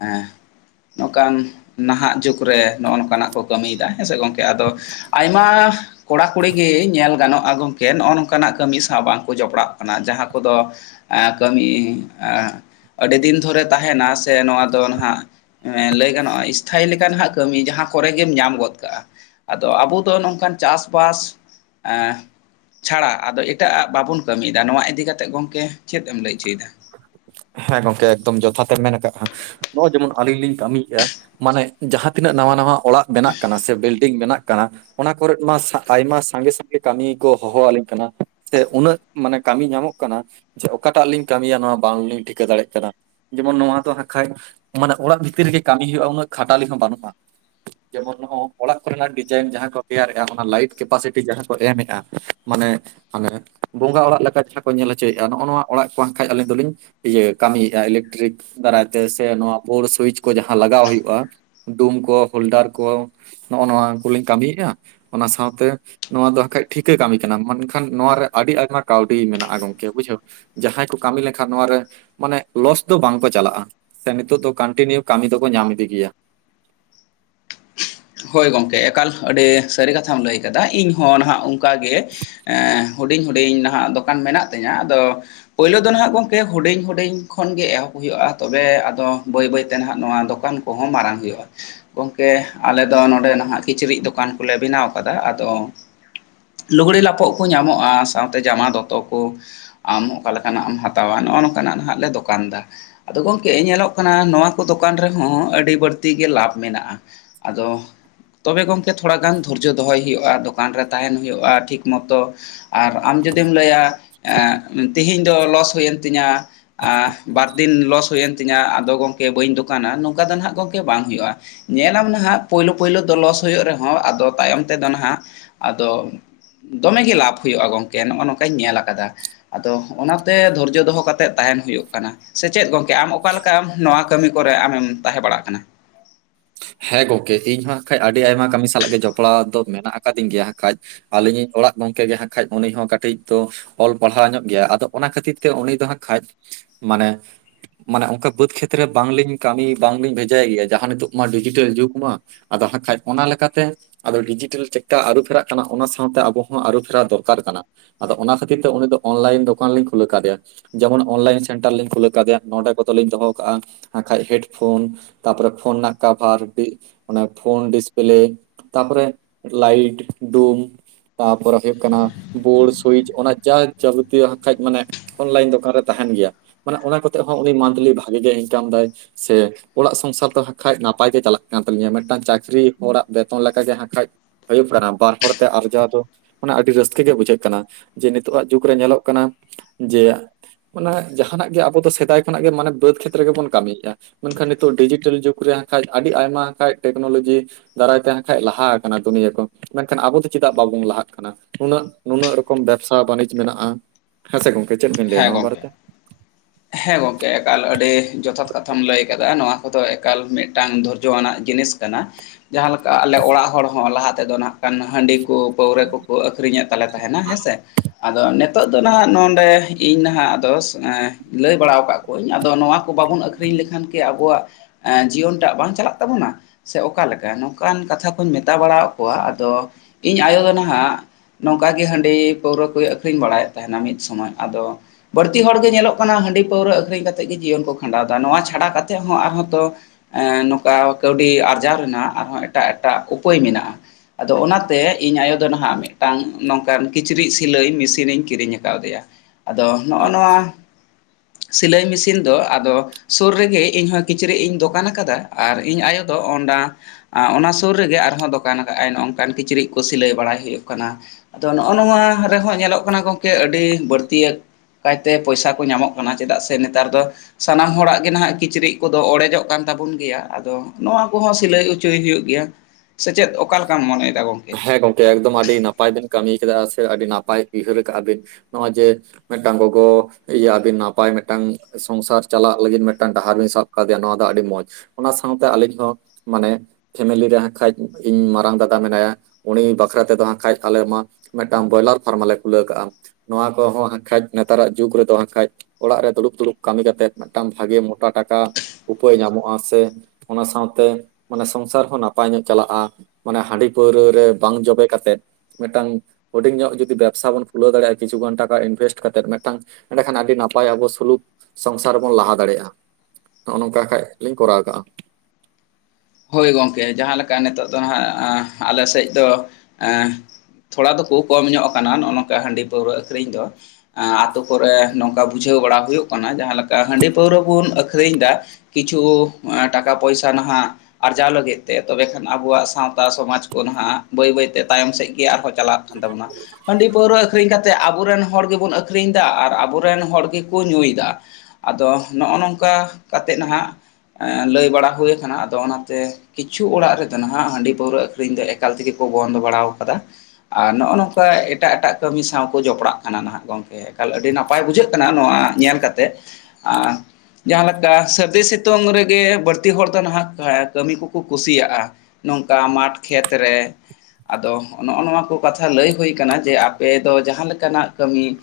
ᱦᱮᱸ ᱱᱚᱝᱠᱟᱱ ᱱᱟᱦᱟᱜ ᱡᱩᱜᱽ ᱨᱮ ᱱᱚᱜᱼᱚᱭ ᱱᱚᱝᱠᱟᱱᱟᱜ ᱠᱚ ᱠᱟᱹᱢᱤᱭᱮᱫᱟ ᱦᱮᱸ ᱥᱮ ᱜᱚᱢᱠᱮ ᱟᱫᱚ ᱟᱭᱢᱟ ᱠᱚᱲᱟ ᱠᱩᱲᱤ ᱜᱮ ᱧᱮᱞ ᱜᱟᱱᱚᱜᱼᱟ ᱜᱚᱢᱠᱮ ᱱᱚᱜᱼᱚᱭ ᱱᱚᱝᱠᱟᱱᱟᱜ ᱠᱟᱹᱢᱤ ᱥᱟᱶ ᱵᱟᱝᱠᱚ ᱡᱚᱯᱚᱲᱟᱜ ᱠᱟᱱᱟ ᱡᱟᱦᱟᱸ ᱠᱚᱫᱚ ᱮ ᱠᱟᱹᱢᱤ ᱟᱹᱰᱤ ᱫᱤᱱ ᱫᱷᱚᱨᱮ ᱛᱟᱦᱮᱱᱟ ᱥᱮ ᱱᱚᱣᱟ ᱫᱚ ᱱᱟᱦᱟᱜ ᱞᱟᱹᱭ ᱜᱟᱱᱚᱜᱼᱟ ᱤᱥᱛᱷᱟᱭᱤ ᱞᱮᱠᱟ ᱦᱟᱸᱜ ᱠᱟᱹᱢᱤ ᱡᱟᱦᱟᱸ ᱠᱚᱨᱮ ᱜᱮᱢ ᱧᱟᱢ ᱜᱚᱫ ᱠᱟᱜᱼᱟ ᱟᱫᱚ ᱟᱵᱚ ᱫᱚ ᱱᱚᱝᱠᱟᱱ ᱪᱟᱥᱵᱟᱥ ᱮᱻ ᱪᱷᱟᱲᱟ ᱟᱫᱚ ᱮᱴᱟᱜ ᱟᱜ ᱵᱟᱵᱚᱱ ᱠᱟᱹᱢᱤᱭᱮᱫᱟ ᱱᱚᱣᱟ ᱤᱫᱤ ᱠᱟᱛᱮᱫ ᱜᱚᱢᱠᱮ ᱪᱮᱫ ᱮᱢ ᱞᱟᱹᱭ ᱚᱪᱚᱭᱮᱫᱟ? ᱦᱮᱸ ᱜᱚᱢᱠᱮ ᱮᱠᱫᱚᱢ ᱡᱚᱛᱷᱟᱛ ᱛᱮᱢ ᱢᱮᱱ ᱟᱠᱟᱫᱼᱟ ᱱᱚᱜᱼᱚᱭ ᱡᱮᱢᱚᱱ ᱟᱹᱞᱤᱧ ᱞᱤᱧ ᱠᱟᱹᱢᱤᱭᱮᱫᱼᱟ ᱢᱟᱱᱮ ᱡᱟᱦᱟᱸ ᱛᱤᱱᱟᱹᱜ ᱱᱟᱣᱟ ᱱᱟᱣᱟ ᱚᱲᱟᱜ ᱵᱮᱱᱟᱜ ᱠᱟᱱᱟ ᱥᱮ ᱵᱤᱞᱰᱤᱝ ᱵᱮᱱᱟᱜ ᱠᱟᱱᱟ ᱚᱱᱟ ᱠᱚᱨᱮᱜ ᱢᱟ ᱟᱭᱢᱟ ᱥᱟᱸᱜᱮ ᱥᱟᱸᱜᱮ ᱠᱟᱹᱢᱤ ᱠᱚ ᱦᱚᱦᱚ ᱟᱹᱞᱤᱧ ᱠᱟᱱᱟ ᱥᱮ ᱩᱱᱟᱹᱜ ᱢᱟᱱᱮ ᱠᱟᱹᱢᱤ ᱧᱟᱢᱚᱜ ᱠᱟᱱᱟ ᱡᱮ ᱚᱠᱟᱴᱟᱜ ᱞᱤᱧ ᱠᱟᱹᱢᱤᱭᱟ ᱱᱚᱣᱟ ᱵᱟᱝᱞᱤᱧ ᱴᱷᱤᱠᱟᱹ ᱫᱟᱲᱭᱟᱜ ᱠᱟᱱᱟ ᱡᱮᱢᱚᱱ ᱱᱚᱣᱟ ᱫᱚ ᱦᱟᱸᱠᱷᱟᱡ ᱢᱟᱱᱮ ᱚᱲᱟᱜ ᱵᱷᱤᱛᱤᱨ ᱨᱮᱜᱮ ᱠᱟᱹᱢᱤ ᱦᱩᱭᱩᱜᱼᱟ ᱩᱱᱟᱹᱜ ᱠᱷᱟᱴᱟᱞᱤ ᱦᱚᱸ ᱵᱟᱹᱱᱩᱜᱼᱟ ᱡᱮᱢᱚᱱ ᱚᱲᱟᱜ ᱠᱚᱨᱮᱱᱟᱜ ᱰᱤᱡᱟᱭᱤᱱ ᱡᱟᱦᱟᱸ ᱠᱚ ᱛᱮᱭᱟᱨᱮᱜᱼᱟ ᱚᱱᱟ ᱞᱟᱭᱤᱴ ᱠᱮᱯᱟᱥᱤᱴᱤ ᱡᱟᱦᱟᱸ ᱠᱚ ᱮᱢᱮᱜᱼᱟ ᱢᱟᱱᱮ ᱦᱟᱱᱮ ᱵᱚᱸᱜᱟ ᱚᱲᱟᱜ ᱞᱮᱠᱟ ᱡᱟᱦᱟᱸ ᱠᱚ ᱧᱮᱞ ᱦᱚᱪᱚᱭᱮᱜᱼᱟ ᱱᱚᱜᱼᱚ ᱱᱚᱣᱟ ᱚᱲᱟᱜ ᱠᱚ ᱦᱟᱸᱜᱠᱷᱟᱡ ᱟᱹᱞᱤᱧ ᱫᱚᱞᱤᱧ ᱤᱭᱟᱹ ᱠᱟᱹᱢᱤᱭᱮᱫᱟ ᱤᱞᱮᱠᱴᱨᱤᱠ ᱫᱟᱨᱟᱭᱛᱮ ᱥᱮ ᱱᱚᱣᱟ ᱵᱳᱨᱰ ᱥᱩᱭᱤᱪ ᱠᱚ ᱡᱟᱦᱟᱸ ᱞᱟᱜᱟᱣ ᱦᱩᱭᱩᱜᱼᱟ ᱰᱩᱢ ᱠᱚ ᱦᱳᱞᱰᱟᱨ ᱠᱚ ᱱᱚᱜᱼᱚ ᱱᱚᱣᱟ ᱠᱚᱞᱤᱧ ᱠᱟᱹᱢᱤᱭᱮᱜᱼᱟ ᱚᱱᱟ ᱥᱟᱶᱛᱮ ᱱᱚᱣᱟ ᱫᱚ ᱦᱟᱠᱷᱟᱡ ᱴᱷᱤᱠᱟᱹ ᱠᱟᱹᱢᱤ ᱠᱟᱱᱟ ᱢᱮᱱᱠᱷᱟᱱ ᱱᱚᱣᱟ ᱨᱮ ᱟᱹᱰᱤ ᱟᱭᱢᱟ ᱠᱟᱹᱣᱰᱤ ᱢᱮᱱᱟᱜᱼᱟ ᱜᱚᱢᱠᱮ ᱵᱩᱡᱷᱟᱹᱣ ᱡᱟᱦᱟᱸᱭ ᱠᱚ ᱠᱟᱹᱢᱤ ᱞᱮᱠᱷᱟᱱ ᱱᱚᱣᱟᱨᱮ ᱢᱟᱱᱮ ᱞᱚᱥ ᱫᱚ ᱵᱟᱝ ᱠᱚ ᱪᱟᱞᱟᱜᱼᱟ᱾ ᱥᱮ ᱱᱤᱛᱚᱜ ᱫᱚ ᱠᱟᱱᱴᱤᱱᱤᱭᱩ ᱠᱟᱹᱢᱤ ᱫᱚᱠᱚ ᱧᱟᱢ ᱤᱫᱤ ᱜᱮᱭᱟ ᱦᱳᱭ ᱜᱚᱢᱠᱮ ᱮᱠᱟᱞ ᱟᱹᱰᱤ ᱥᱟᱹᱨᱤ ᱠᱟᱛᱷᱟᱢ ᱞᱟᱹᱭ ᱟᱠᱟᱫᱟ ᱤᱧᱦᱚᱸ ᱱᱟᱦᱟᱜ ᱚᱱᱠᱟ ᱜᱮ ᱮᱼ ᱦᱩᱰᱤᱧ ᱦᱩᱰᱤᱧ ᱱᱟᱦᱟᱜ ᱫᱚᱠᱟᱱ ᱢᱮᱱᱟᱜ ᱛᱤᱧᱟ ᱟᱫᱚ ᱯᱳᱭᱞᱳ ᱫᱚ ᱱᱟᱦᱟᱜ ᱜᱚᱝᱠᱮ ᱦᱩᱰᱤᱧ ᱦᱩᱰᱤᱧ ᱠᱷᱚᱱ ᱜᱮ ᱮᱦᱚᱵ ᱦᱩᱭᱩᱜᱼᱟ ᱛᱚᱵᱮ ᱟᱫᱚ ᱵᱟᱹᱭ ᱵᱟᱹᱭ ᱛᱮ ᱱᱟᱦᱟᱜ ᱱᱚᱣᱟ ᱫᱚᱠᱟᱱ ᱠᱚᱦᱚᱸ ᱢᱟᱨᱟᱝ ᱦᱩᱭᱩᱜᱼᱟ ᱜᱚᱢᱠᱮ, ᱟᱞᱮ ᱫᱚ ᱱᱚᱸᱰᱮ ᱱᱟᱦᱟᱜ ᱠᱤᱪᱨᱤᱡ ᱫᱚᱠᱟᱱ ᱠᱚᱞᱮ ᱵᱮᱱᱟᱣ ᱠᱟᱫᱟ ᱟᱫᱚ ᱞᱩᱜᱽᱲᱤ ᱞᱟᱯᱚᱜ ᱠᱚ ᱧᱟᱢᱚᱜᱼᱟ ᱥᱟᱶᱛᱮ ᱡᱟᱢᱟ ᱫᱚᱛᱚ ᱠᱚ, ᱟᱢ ᱚᱠᱟ ᱞᱮᱠᱟᱱᱟᱜ ᱮᱢ ᱦᱟᱛᱟᱣᱟ ᱱᱚᱜᱼᱚ ᱱᱚᱝᱠᱟᱱᱟᱜ ᱦᱟᱸᱜ ᱞᱮ ᱫᱚᱠᱟᱱ ᱫᱟ, ᱟᱫᱚ ᱜᱚᱢᱠᱮ ᱧᱮᱞᱚᱜ ᱠᱟᱱᱟ ᱱᱚᱣᱟ ᱠᱚ ᱫᱚᱠᱟᱱ ᱨᱮᱦᱚᱸ ᱟᱹᱰᱤ ᱵᱟᱹᱲᱛᱤ ᱜᱮ ᱞᱟᱵᱷ ᱢᱮᱱᱟᱜᱼᱟ, ᱟᱫᱚ ᱛᱚᱵᱮ ᱜᱚᱢᱠᱮ ᱛᱷᱚᱲᱟ ᱜᱟᱱ ᱫᱷᱳᱨᱡᱚ ᱫᱚᱦᱚᱭ ᱦᱩᱭᱩᱜᱼᱟ ᱫᱚᱠᱟᱱ ᱨᱮ ᱛᱟᱦᱮᱸᱱ ᱦᱩᱭᱩᱜᱼᱟ ᱴᱷᱤᱠ ᱢᱚᱛᱚ, ᱟᱨ ᱟᱢ ᱡᱩᱫᱤᱢ ᱞᱟᱹᱭᱟ ᱛᱤᱦᱤᱧ ᱫᱚ ᱞᱚᱥ ᱦᱩᱭᱮᱱ ᱛᱤᱧᱟ ᱟ ᱵᱟᱨᱫᱤᱱ ᱞᱚᱥ ᱦᱩᱭᱮᱱ ᱛᱤᱧᱟᱹ ᱟᱫᱚ ᱜᱚᱢᱠᱮ ᱵᱟᱹᱧ ᱫᱚᱠᱟᱱᱟ ᱱᱚᱝᱠᱟ ᱫᱚ ᱦᱟᱸᱜ ᱜᱚᱢᱠᱮ ᱵᱟᱝ ᱦᱩᱭᱩᱜᱼᱟ, ᱧᱮᱞᱟᱢ ᱱᱟᱦᱟᱜ ᱯᱳᱭᱞᱳ ᱯᱳᱭᱞᱳ ᱫᱚ ᱞᱚᱥ ᱦᱩᱭᱩᱜ ᱨᱮᱦᱚᱸ ᱟᱫᱚ ᱛᱟᱭᱚᱢ ᱛᱮᱫᱚ ᱱᱟᱦᱟᱜ ᱟᱫᱚ, ᱫᱚᱢᱮ ᱜᱮ ᱞᱟᱵᱷ ᱦᱳᱭᱳᱜᱼᱟ ᱜᱚᱢᱠᱮ ᱱᱚᱜᱼᱚ ᱱᱚᱝᱠᱟᱧ ᱧᱮᱞ ᱠᱟᱫᱟ, ᱟᱫᱚ ᱚᱱᱟᱛᱮ ᱫᱷᱳᱨᱡᱚ ᱫᱚᱦᱚ ᱠᱟᱛᱮᱫ ᱛᱟᱦᱮᱸᱱ ᱦᱳᱭᱳᱜ ᱠᱟᱱᱟ, ᱥᱮ ᱪᱮᱫ ᱜᱚᱝᱠᱮ ᱟᱢ ᱚᱠᱟ ᱞᱮᱠᱟᱢ ᱱᱚᱣᱟ ᱠᱟᱹᱢᱤ ᱠᱚᱨᱮ ᱟᱢᱮᱢ ᱛᱟᱦᱮᱸ ᱵᱟᱲᱟ ᱠᱟᱱᱟ, ᱦᱮᱸ ᱜᱚᱢᱠᱮ ᱤᱧ ᱦᱟᱸᱜ ᱠᱷᱟᱡ ᱟᱹᱰᱤ ᱟᱭᱢᱟ ᱠᱟᱹᱢᱤ ᱥᱟᱞᱟᱜ ᱜᱮ ᱡᱚᱯᱲᱟᱣ ᱫᱚ ᱢᱮᱱᱟᱜ ᱠᱟᱫᱤᱧ ᱜᱮᱭᱟ ᱠᱷᱟᱡ, ᱟᱹᱞᱤᱧᱤᱧ ᱚᱲᱟᱜ ᱜᱚᱢᱠᱮ ᱜᱮ ᱦᱟᱸᱜ ᱠᱷᱟᱡ ᱩᱱᱤ ᱦᱚᱸ ᱠᱟᱹᱴᱤᱡ ᱫᱚ ᱚᱞ ᱯᱟᱲᱦᱟᱣ ᱧᱚᱜ ᱜᱮᱭᱟ ᱟᱫᱚ ᱚᱱᱟ ᱠᱷᱟᱹᱛᱤᱨ ᱛᱮ ᱩᱱᱤ ᱫᱚ ᱦᱟᱸᱜ ᱠᱷᱟᱡ ᱢᱟᱱᱮ᱾ ᱢᱟᱱᱮ ᱚᱱᱠᱟ ᱵᱟᱹᱫᱽ ᱠᱷᱮᱛᱨᱮ ᱵᱟᱝᱞᱤᱧ ᱠᱟᱹᱢᱤ ᱵᱟᱝᱞᱤᱧ ᱵᱷᱮᱡᱟᱭ ᱜᱮᱭᱟ ᱡᱟᱦᱟᱸ ᱱᱤᱛᱚᱜ ᱢᱟ ᱰᱤᱡᱤᱴᱮᱞ ᱡᱩᱜᱽ ᱢᱟ, ᱟᱫᱚ ᱦᱟᱸᱜ ᱠᱷᱟᱡ ᱚᱱᱟ ᱞᱮᱠᱟᱛᱮ, ᱟᱫᱚ ᱰᱤᱡᱤᱴᱮᱞ ᱪᱮᱜᱠᱟ ᱟᱹᱨᱩ ᱯᱷᱮᱨᱟᱜ ᱠᱟᱱᱟ ᱚᱱᱟ ᱥᱟᱶᱛᱮ ᱟᱵᱚ ᱦᱚᱸ ᱟᱹᱨᱩ ᱯᱷᱮᱨᱟᱣ ᱫᱚᱨᱠᱟᱨ ᱠᱟᱱᱟ, ᱟᱫᱚ ᱚᱱᱟ ᱠᱷᱟᱹᱛᱤᱨ ᱛᱮ ᱩᱱᱤ ᱫᱚ ᱚᱱᱞᱟᱭᱤᱱ ᱫᱚᱠᱟᱱ ᱞᱤᱧ ᱠᱷᱩᱞᱟᱹᱣ ᱠᱟᱣᱫᱮᱭᱟ, ᱡᱮᱢᱚᱱ ᱚᱱᱞᱟᱭᱤᱱ ᱥᱮᱱᱴᱟᱨ ᱞᱤᱧ ᱠᱷᱩᱞᱟᱹᱣ ᱠᱟᱫᱮᱭᱟ ᱱᱚᱸᱰᱮ ᱠᱚᱫᱚᱞᱤᱧ ᱫᱚᱦᱚ ᱠᱟᱜᱼᱟ ᱦᱟᱜᱠᱷᱟᱡ ᱦᱮᱰᱯᱷᱳᱱ, ᱛᱟᱯᱚᱨᱮ ᱯᱷᱳᱱ ᱠᱟᱵᱷᱟᱨ ᱢᱟᱱᱮ ᱯᱷᱳᱱ ᱰᱤᱥᱯᱞᱮ ᱛᱟᱨᱯᱚᱨᱮ ᱞᱟᱭᱤᱴ ᱰᱩᱢ ᱛᱟᱯᱚᱨᱮ ᱦᱩᱭᱩᱜ ᱠᱟᱱᱟ ᱵᱳᱨᱰ ᱥᱩᱭᱤᱪ ᱚᱱᱟ ᱡᱟ ᱡᱟᱵᱚᱛᱤᱭᱚ ᱦᱟᱸᱜ ᱠᱷᱟᱡ ᱢᱟᱱᱮ, ᱚᱱᱞᱟᱭᱤᱱ ᱫᱚᱠᱟᱱ ᱨᱮ ᱛᱟᱦᱮᱸᱱ ᱜᱮᱭᱟ, ᱢᱟᱱᱮ ᱚᱱᱟ ᱠᱚᱛᱮᱜ ᱦᱚᱸ ᱩᱱᱤ ᱢᱟᱱᱛᱷᱞᱤ ᱵᱷᱟᱜᱮ ᱜᱮᱭ ᱤᱱᱠᱟᱢ ᱫᱟᱭ ᱥᱮ ᱚᱲᱟᱜ ᱥᱚᱝᱥᱟᱨ ᱫᱚ, ᱠᱷᱟᱡ ᱱᱟᱯᱟᱭ ᱜᱮ ᱪᱟᱞᱟᱜ ᱠᱟᱱ ᱛᱟᱞᱤᱧᱟ ᱢᱤᱫᱴᱟᱝ ᱪᱟᱹᱠᱨᱤ ᱦᱚᱲᱟᱜ ᱵᱮᱛᱚᱱ ᱞᱮᱠᱟ ᱜᱮ ᱦᱟᱸᱜ ᱠᱷᱟᱡ, ᱦᱭᱳᱜ ᱠᱟᱱᱟ ᱵᱟᱨ ᱦᱚᱲᱛᱮ ᱟᱨᱡᱟᱣ ᱫᱚ ᱢᱟᱱᱮ ᱟᱹᱰᱤ ᱨᱟᱹᱥᱠᱟᱹ ᱜᱮ ᱵᱩᱡᱷᱟᱹᱜ ᱠᱟᱱᱟ, ᱡᱮ ᱱᱤᱛᱳᱜᱟᱜ ᱡᱩᱜᱽᱨᱮ ᱧᱮᱞᱚᱜ ᱠᱟᱱᱟ ᱡᱮ ᱚᱱᱟ ᱡᱟᱦᱟᱱᱟᱜ ᱜᱮ ᱟᱵᱚ ᱫᱚ ᱥᱮᱫᱟᱭ ᱠᱷᱚᱱᱟᱜ ᱜᱮ ᱢᱟᱱᱮ ᱵᱟᱹᱫᱽ ᱠᱷᱮᱛ ᱨᱮᱜᱮ ᱵᱚᱱ ᱠᱟᱹᱢᱤᱭᱮᱜᱼᱟ ᱢᱮᱱᱠᱷᱟᱱ ᱱᱤᱛᱚᱜ ᱰᱤᱡᱤᱴᱮᱞ ᱡᱩᱜᱽ ᱯᱩᱠᱷᱨᱤ ᱦᱟᱸᱠᱷᱟᱡ ᱟᱹᱰᱤ ᱟᱭᱢᱟ ᱦᱟᱸᱜ ᱠᱷᱟᱡ ᱴᱮᱠᱱᱳᱞᱚᱡᱤ ᱫᱟᱨᱟᱭ ᱛᱮ ᱦᱟᱸᱜ ᱠᱷᱟᱡ ᱞᱟᱦᱟ ᱠᱟᱱᱟ ᱫᱩᱱᱤᱭᱟᱹ ᱠᱚ ᱢᱮᱱᱠᱷᱟᱱ ᱟᱵᱚ ᱫᱚ ᱪᱮᱫᱟᱜ ᱵᱟᱵᱚᱱ ᱞᱟᱦᱟᱜ ᱠᱟᱱᱟ ᱱᱩᱱᱟᱹᱜ ᱱᱩᱱᱟᱹᱜ ᱨᱚᱠᱚᱢ ᱵᱮᱵᱽᱥᱟ ᱵᱟᱹᱱᱤᱡᱽ ᱢᱮᱱᱟᱜᱼᱟ, ᱦᱮᱸ ᱥᱮ ᱜᱳᱢᱠᱮ ᱪᱮᱫ ᱵᱤᱱ ᱞᱟᱹᱭᱟ ᱦᱮᱸ ᱱᱚᱣᱟ ᱜᱚᱢᱠᱮ ᱵᱟᱨᱮᱛᱮ, ᱦᱮᱸ ᱜᱚᱝᱠᱮ ᱮᱠᱟᱞ ᱟᱹᱰᱤ ᱡᱚᱛᱷᱟᱛ ᱠᱟᱛᱷᱟᱢ ᱞᱟᱹᱭ ᱠᱟᱫᱟ ᱱᱚᱣᱟ ᱠᱚᱫᱚ ᱮᱠᱟᱞ ᱢᱤᱫᱴᱟᱝ ᱫᱷᱳᱨᱡᱚ ᱟᱱᱟᱜ ᱡᱤᱱᱤᱥ ᱠᱟᱱᱟ ᱡᱟᱦᱟᱸ ᱞᱮᱠᱟ ᱟᱞᱮ ᱚᱲᱟᱜ ᱦᱚᱲ ᱦᱚᱸ ᱞᱟᱦᱟ ᱛᱮᱫᱚ ᱱᱟᱜ ᱠᱷᱟᱱ ᱦᱟᱺᱰᱤ ᱠᱚ ᱯᱟᱹᱣᱨᱟᱹ ᱠᱚᱠᱚ ᱟᱹᱠᱷᱨᱤᱧᱮᱜ ᱛᱟᱞᱮ ᱛᱟᱦᱮᱸᱱᱟ ᱦᱮᱸᱥᱮ ᱟᱫᱚ ᱱᱤᱛᱚᱜ ᱫᱚ ᱱᱟᱦᱟᱜ ᱱᱚᱸᱰᱮ, ᱤᱧ ᱱᱟᱦᱟᱜ ᱟᱫᱚ ᱞᱟᱹᱭ ᱵᱟᱲᱟ ᱠᱟᱜ ᱠᱚᱣᱟᱹᱧ ᱟᱫᱚ ᱱᱚᱣᱟ ᱠᱚ ᱵᱟᱵᱚᱱ ᱟᱹᱠᱷᱨᱤᱧ ᱞᱮᱠᱷᱟᱱ ᱠᱤ ᱟᱵᱚᱣᱟᱜ ᱮᱸ ᱡᱤᱭᱚᱱ ᱴᱟᱜ ᱵᱟᱝ ᱪᱟᱞᱟᱜ ᱛᱟᱵᱚᱱᱟ? ᱥᱮ ᱚᱠᱟ ᱞᱮᱠᱟ ᱱᱚᱝᱠᱟᱱ ᱠᱟᱛᱷᱟ ᱠᱚᱧ ᱢᱮᱛᱟ ᱵᱟᱲᱟ ᱟᱠᱚᱣᱟ ᱟᱫᱚ ᱤᱧ ᱟᱭᱳ ᱫᱚ ᱱᱟᱦᱟᱜ ᱱᱚᱝᱠᱟ ᱜᱮ ᱦᱟᱺᱰᱤ ᱯᱟᱹᱣᱨᱟᱹ ᱠᱚ ᱟᱹᱠᱷᱨᱤᱧ ᱵᱟᱲᱟᱭᱮᱫ ᱛᱟᱦᱮᱸᱱᱟ ᱢᱤᱫ ᱥᱚᱢᱚᱭ ᱟᱫᱚ, ᱵᱟᱹᱲᱛᱤ ᱦᱚᱲᱜᱮ ᱧᱮᱞᱚᱜ ᱠᱟᱱᱟ ᱦᱟᱺᱰᱤ ᱯᱟᱹᱣᱨᱟᱹ ᱟᱹᱷᱨᱤᱧ ᱠᱟᱛᱮᱜ ᱜᱮ ᱡᱤᱭᱚᱱ ᱠᱚ ᱠᱷᱟᱸᱰᱟᱣ ᱫᱟ ᱱᱚᱣᱟ ᱪᱷᱟᱰᱟ ᱠᱟᱛᱮᱜ ᱦᱚᱸ ᱟᱨᱦᱚᱸ ᱛᱚ, ᱱᱚᱝᱠᱟ ᱠᱟᱹᱣᱰᱤ ᱟᱨᱡᱟᱣ ᱨᱮᱱᱟᱜ ᱟᱨᱦᱚᱸ ᱮᱴᱟᱜ ᱮᱴᱟᱜ ᱩᱯᱟᱹᱭ ᱢᱮᱱᱟᱜᱼᱟ᱾ ᱟᱫᱚ ᱚᱱᱟᱛᱮ ᱤᱧ ᱟᱭᱳ ᱫᱚ ᱱᱟᱦᱟᱜ ᱢᱤᱫᱴᱟᱝ ᱱᱚᱝᱠᱟᱱ ᱠᱤᱪᱨᱤᱡ ᱥᱤᱞᱟᱹᱭ ᱢᱮᱥᱤᱱᱤᱧ ᱠᱤᱨᱤᱧ ᱠᱟᱣᱫᱮᱭᱟ᱾ ᱟᱫᱚ ᱱᱚᱜᱼᱚ ᱱᱚᱣᱟ ᱥᱤᱞᱟᱹᱭ ᱢᱤᱥᱤᱱ ᱫᱚ ᱟᱫᱚ, ᱥᱩᱨ ᱨᱮᱜᱮ ᱤᱧᱦᱚᱸ ᱠᱤᱪᱨᱤᱡ ᱤᱧ ᱫᱚᱠᱟᱱ ᱠᱟᱫᱟ ᱟᱨ ᱤᱧ ᱟᱭᱳ ᱫᱚ ᱚᱱᱟ ᱚᱱᱟ ᱥᱩᱨ ᱨᱮᱜᱮ ᱟᱨᱦᱚᱸ ᱫᱚᱠᱟᱱ ᱠᱟᱜᱼᱟᱭ ᱱᱚᱜᱝᱠᱟᱱ ᱠᱤᱪᱨᱤᱡ ᱠᱚ ᱥᱤᱞᱟᱹᱭ ᱵᱟᱲᱟᱭ ᱦᱩᱭᱩᱜ ᱠᱟᱱᱟ᱾ ᱟᱫᱚ ᱱᱚᱜᱼᱚ ᱱᱚᱣᱟ ᱨᱮᱦᱚᱸ ᱧᱮᱞᱚᱜ ᱠᱟᱱᱟ ᱜᱚᱝᱠᱮ ᱟᱹᱰᱤ ᱵᱟᱹᱲᱛᱤ ᱛᱤᱭᱟᱹᱜ ᱠᱟᱭᱛᱮ ᱯᱚᱭᱥᱟ ᱠᱚ ᱧᱟᱢᱚᱜ ᱠᱟᱱᱟ ᱪᱮᱫᱟᱜ ᱥᱮ ᱱᱮᱛᱟᱨ ᱫᱚ ᱥᱟᱱᱟᱢ ᱦᱚᱲᱟᱜ ᱜᱮ ᱱᱟᱦᱟᱜ ᱠᱤᱪᱨᱤᱪ ᱠᱚᱫᱚ ᱚᱲᱮᱡᱚᱜ ᱠᱟᱱ ᱛᱟᱵᱚᱱ ᱜᱮᱭᱟ ᱟᱫᱚ ᱱᱚᱣᱟ ᱠᱚᱦᱚᱸ ᱥᱤᱞᱟᱹᱭ ᱦᱚᱪᱚᱭ ᱦᱩᱭᱩᱜ ᱜᱮᱭᱟ᱾ ᱥᱮ ᱪᱮᱫ ᱚᱠᱟ ᱞᱮᱠᱟᱢ ᱢᱚᱱᱮᱭᱮᱫᱟ ᱜᱚᱢᱠᱮ, ᱦᱮᱸ ᱜᱚᱢᱠᱮ ᱮᱠᱫᱚᱢ ᱟᱹᱰᱤ ᱱᱟᱯᱟᱭ ᱵᱤᱱ ᱠᱟᱹᱢᱤ ᱠᱟᱫᱟ ᱥᱮ ᱟᱹᱰᱤ ᱱᱟᱯᱟᱭ ᱩᱭᱦᱟᱹᱨ ᱟᱠᱟᱜᱼᱟ ᱵᱤᱱ ᱱᱚᱜᱼᱚᱭ ᱡᱮ ᱢᱮᱫᱴᱟᱝ ᱜᱚᱜᱚ ᱾ ᱤᱭᱟᱹ ᱟᱹᱰᱤ ᱱᱟᱯᱟᱭ ᱢᱤᱫᱴᱟᱝ ᱥᱚᱝᱥᱟᱨ ᱪᱟᱞᱟᱜ ᱞᱟᱹᱜᱤᱫ ᱢᱤᱫᱴᱟᱝ ᱰᱟᱦᱟᱨ ᱵᱤᱱ ᱥᱟᱵ ᱠᱟᱫᱮᱭᱟ ᱱᱚᱣᱟ ᱫᱚ ᱟᱹᱰᱤ ᱢᱚᱡ ᱾ ᱚᱱᱟ ᱥᱟᱶᱛᱮ ᱟᱹᱞᱤᱧ ᱦᱚᱸ ᱢᱟᱱᱮ ᱯᱷᱮᱢᱮᱞᱤ ᱨᱮ ᱦᱟᱜᱠᱷᱟᱡ ᱤᱧ ᱢᱟᱨᱟᱝ ᱫᱟᱫᱟ ᱢᱮᱱᱟᱭᱟ ᱾ ᱩᱱᱤ ᱵᱟᱠᱷᱨᱟ ᱛᱮᱫᱚ ᱦᱟᱸᱜ ᱠᱷᱟᱡ ᱟᱞᱮ ᱢᱟ ᱢᱮᱫᱴᱟᱝ ᱵᱚᱭᱞᱟᱨ ᱯᱷᱟᱨᱢᱟᱞᱮ ᱠᱷᱩᱞᱟᱹᱣ ᱠᱟᱜ ᱟ ᱾ ᱱᱚᱣᱟ ᱠᱚᱦᱚ ᱦᱟᱸᱜᱠᱷᱟᱡ ᱱᱮᱛᱟᱨᱟᱜ ᱡᱩᱜ ᱨᱮᱫᱚ ᱦᱟᱸᱜᱠᱷᱟᱡ ᱾ ᱚᱲᱟᱜ ᱨᱮ ᱫᱩᱲᱩᱵ ᱫᱩᱲᱩᱵ ᱠᱟᱹᱢᱤ ᱠᱟᱛᱮᱫ ᱢᱮᱫᱴᱟᱝ ᱵᱷᱟᱜᱮ ᱢᱚᱴᱟ ᱴᱟᱠᱟ ᱩᱯᱟᱹᱭ ᱧᱟᱢᱚᱜ ᱟ ᱥᱮ ᱾ ᱚᱱᱟ ᱥᱟᱶᱛᱮ ᱢᱟᱱᱮ ᱥᱚᱝᱥᱟᱨ ᱦᱚᱸ ᱱᱟᱯᱟᱭ ᱧᱚᱜ ᱪᱟᱞᱟᱜ ᱟ ᱢᱟᱱᱮ ᱦᱟᱺᱰᱤ ᱯᱟᱹᱣᱨᱟᱹ ᱾ ᱨᱮ ᱵᱟᱝ ᱡᱚᱵᱮ ᱠᱟᱛᱮᱫ ᱢᱮᱫᱴᱟᱝ ᱾ ᱦᱩᱰᱤᱧ ᱧᱚᱜ ᱡᱩᱫᱤ ᱵᱮᱯᱥᱷᱟ ᱵᱚᱱ ᱠᱷᱩᱞᱟᱹᱣ ᱫᱟᱲᱮᱭᱟᱜ ᱟ ᱠᱤᱪᱷᱩ ᱜᱟᱱ ᱴᱟᱠᱟ ᱤᱱᱵᱷᱮᱥᱴ ᱠᱟᱛᱮᱫ ᱢᱮᱫᱴᱟᱝ ᱾ ᱮᱱᱰᱮᱠᱷᱟᱱ ᱟᱹᱰᱤ ᱱᱟᱯᱟᱭ ᱟᱵᱚ ᱥᱩᱞᱩᱠ ᱥᱚᱝᱥᱟᱨ ᱵᱚᱱ ᱞᱟᱦᱟ ᱫᱟᱲᱮᱭᱟᱜ ᱟ ᱾ ᱱᱚᱜ ᱚ ᱱᱚᱝᱠᱟ ᱠᱷᱟᱡ ᱞᱤᱧ ᱠᱚᱨᱟᱣ ᱠᱟᱜ ᱟ᱾ ᱦᱳᱭ ᱜᱚᱢᱠᱮ ᱡᱟᱦᱟ ᱞᱮᱠᱟ ᱱᱤᱛᱚᱜ ᱫᱚ ᱦᱟᱸᱜ ᱟᱞᱮ ᱥᱮᱫ ᱫᱚ ᱮᱸᱻ ᱾ ᱛᱷᱚᱲᱟ ᱫᱚᱠᱚ ᱠᱚᱢ ᱧᱚᱜ ᱠᱟᱱᱟ ᱱᱚᱜ ᱚ ᱱᱚᱝᱠᱟ ᱦᱟᱺᱰᱤ ᱯᱟᱹᱣᱨᱟᱹ ᱟᱹᱠᱨᱤᱧ ᱫᱚ ᱾ ᱟᱸ ᱟᱛᱳ ᱠᱚᱨᱮ ᱱᱚᱝᱠᱟ ᱵᱩᱡᱷᱟᱹᱣ ᱵᱟᱲᱟ ᱦᱩᱭᱩᱜ ᱠᱟᱱᱟ ᱡᱟᱦᱟ ᱞᱮ ᱠᱟ ᱦᱟᱺᱰᱤ ᱯᱟᱹᱣᱨᱟᱹ ᱵᱚᱱ ᱟᱹᱠᱨᱤᱧ ᱫᱟ ᱠᱤᱪᱷᱩ ᱴᱟᱠᱟ ᱯᱚᱭᱥᱟ ᱱᱟᱦᱟᱜ ᱾ ᱟᱨᱡᱟᱣ ᱞᱟᱹᱜᱤᱫ ᱛᱮ ᱛᱚᱵᱮ ᱠᱷᱟᱱ ᱟᱵᱚᱣᱟᱜ ᱥᱟᱶᱛᱟ ᱥᱚᱢᱟᱡ ᱠᱚ ᱱᱟᱦᱟᱜ ᱵᱟᱹᱭ ᱵᱟᱹᱭᱛᱮ ᱛᱟᱭᱚᱢ ᱥᱮᱫ ᱜᱮ ᱟᱨᱦᱚ ᱪᱟᱞᱟᱜ ᱠᱟᱱ ᱛᱟᱵᱚᱱᱟ ᱦᱟᱺᱰᱤ ᱯᱟᱹᱣᱨᱟᱹ ᱟᱹᱠᱨᱤᱧ ᱠᱟᱛ ᱛᱮ ᱟᱵᱚᱨᱮᱱ ᱦᱚᱲ ᱜᱮᱵᱚᱱ ᱟᱹᱠᱨᱤᱧ ᱫᱟ ᱟᱨ ᱟᱵᱚᱨᱮᱱ ᱦᱚᱲ ᱜᱮᱠᱚ ᱧᱩᱭᱫᱟ ᱾ ᱟᱫᱚ ᱱᱚᱜ ᱚ ᱱᱚᱝᱠᱟ ᱠᱟᱛᱮᱫ ᱱᱟᱦᱟᱜ ᱞᱟᱹᱭ ᱵᱟᱲᱟ ᱦᱳᱭ ᱠᱟᱱᱟ ᱟᱫᱚ ᱚᱱᱟ ᱾ ᱛᱮ ᱠᱤᱪᱷᱩ ᱚᱲᱟᱜ ᱨᱮᱫᱚ ᱱᱟᱦᱟᱜ ᱦᱟᱺᱰᱤ ᱯᱟᱹᱣᱨᱟᱹ ᱟᱹᱠᱨᱤᱧ ᱫᱚ ᱮᱠᱟᱞ ᱛᱮᱜᱮ ᱠᱚ ᱵᱚᱱᱫ ᱵᱟᱲᱟᱣ ᱠᱟᱫᱟ ᱾ ᱟᱨ ᱱᱚᱜ ᱚ ᱱᱚᱝᱠᱟ ᱮᱴᱟᱜ ᱮᱴᱟᱜ ᱠᱟᱹᱢᱤ ᱥᱟᱶ ᱠᱚ ᱡᱚᱯᱲᱟᱜ ᱠᱟᱱᱟ ᱱᱟᱦᱟᱜ ᱜᱚᱝᱠᱮ ᱾ ᱮᱠᱟᱞ ᱟᱹᱰᱤ ᱱᱟᱯᱟᱭ ᱵᱩᱡᱷᱟᱹᱜ ᱠᱟᱱᱟ ᱱᱚᱣᱟ ᱧᱮᱞ ᱠᱟᱛᱮᱜ ᱾ ᱟᱨ ᱡᱟᱦᱟᱞᱮᱠᱟ ᱥᱟᱹᱨᱫᱤ ᱥᱤᱛᱩᱝ ᱨᱮᱜᱮ ᱵᱟᱹᱲᱛᱤ ᱦᱚᱲ ᱫᱚ ᱱᱟᱦᱟᱜ ᱠᱟᱹᱢᱤ ᱠᱩᱠᱩ ᱠᱩᱥᱤᱭᱟᱜ ᱟ ᱱᱚᱝᱠᱟ ᱢᱟᱴ ᱠᱷᱮᱛᱨᱮ ᱾ ᱟᱫᱚ ᱱᱚᱜ ᱚ ᱱᱚᱣᱟ ᱠᱚ ᱠᱟᱛᱷᱟ ᱞᱟᱹᱭ ᱦᱳᱭ ᱟᱠᱟᱱᱟ ᱡᱮ ᱟᱯᱮ ᱫᱚ ᱡᱟᱦᱟ ᱞᱮᱠᱟᱱᱟᱜ ᱾ ᱠᱟᱹᱢᱤ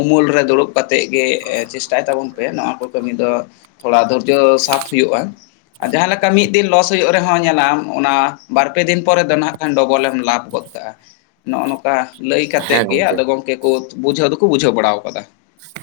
ᱩᱢᱩᱞ ᱨᱮ ᱫᱩᱲᱩᱵ ᱠᱟᱛᱮᱫ ᱜᱮ ᱪᱮᱥᱴᱟᱭ ᱛᱟᱵᱚᱱ ᱯᱮ ᱱᱚᱣᱟ ᱠᱚ ᱠᱟᱹᱢᱤ ᱫᱚ ᱾ ᱛᱷᱚᱲᱟ ᱫᱷᱳᱨᱡᱳ ᱥᱟᱵ ᱦᱩᱭᱩᱜ ᱟ ᱟᱨ ᱡᱟᱦᱟ ᱞᱮᱠᱟ ᱢᱤᱫ ᱾ ᱞᱚᱥ ᱦᱩᱭᱩᱜ ᱨᱮᱦᱚ ᱧᱮᱞᱟᱢ ᱚᱱᱟ ᱵᱟᱨ ᱯᱮ ᱫᱤᱱ ᱯᱚᱨᱮ ᱫᱚ ᱱᱟᱦᱟᱜ ᱠᱷᱟᱱ ᱰᱚᱵᱚᱞᱮᱢ ᱞᱟᱵᱷ ᱜᱚᱫ ᱠᱟᱜ ᱟ ᱾ ᱱᱚᱜ ᱚ ᱱᱚᱝᱠᱟ ᱞᱟᱹᱭ ᱠᱟᱛᱮᱫ ᱦᱮᱸ ᱜᱮ ᱜᱚᱢᱠᱮ ᱟᱫᱚ ᱜᱚᱝᱠᱮ ᱠᱚ ᱵᱩᱡᱷᱟᱹᱣ ᱫᱚᱠᱚ ᱵᱩᱡᱷᱟᱹᱣ ᱵᱟᱲᱟ ᱟᱠᱟᱫᱟ ᱾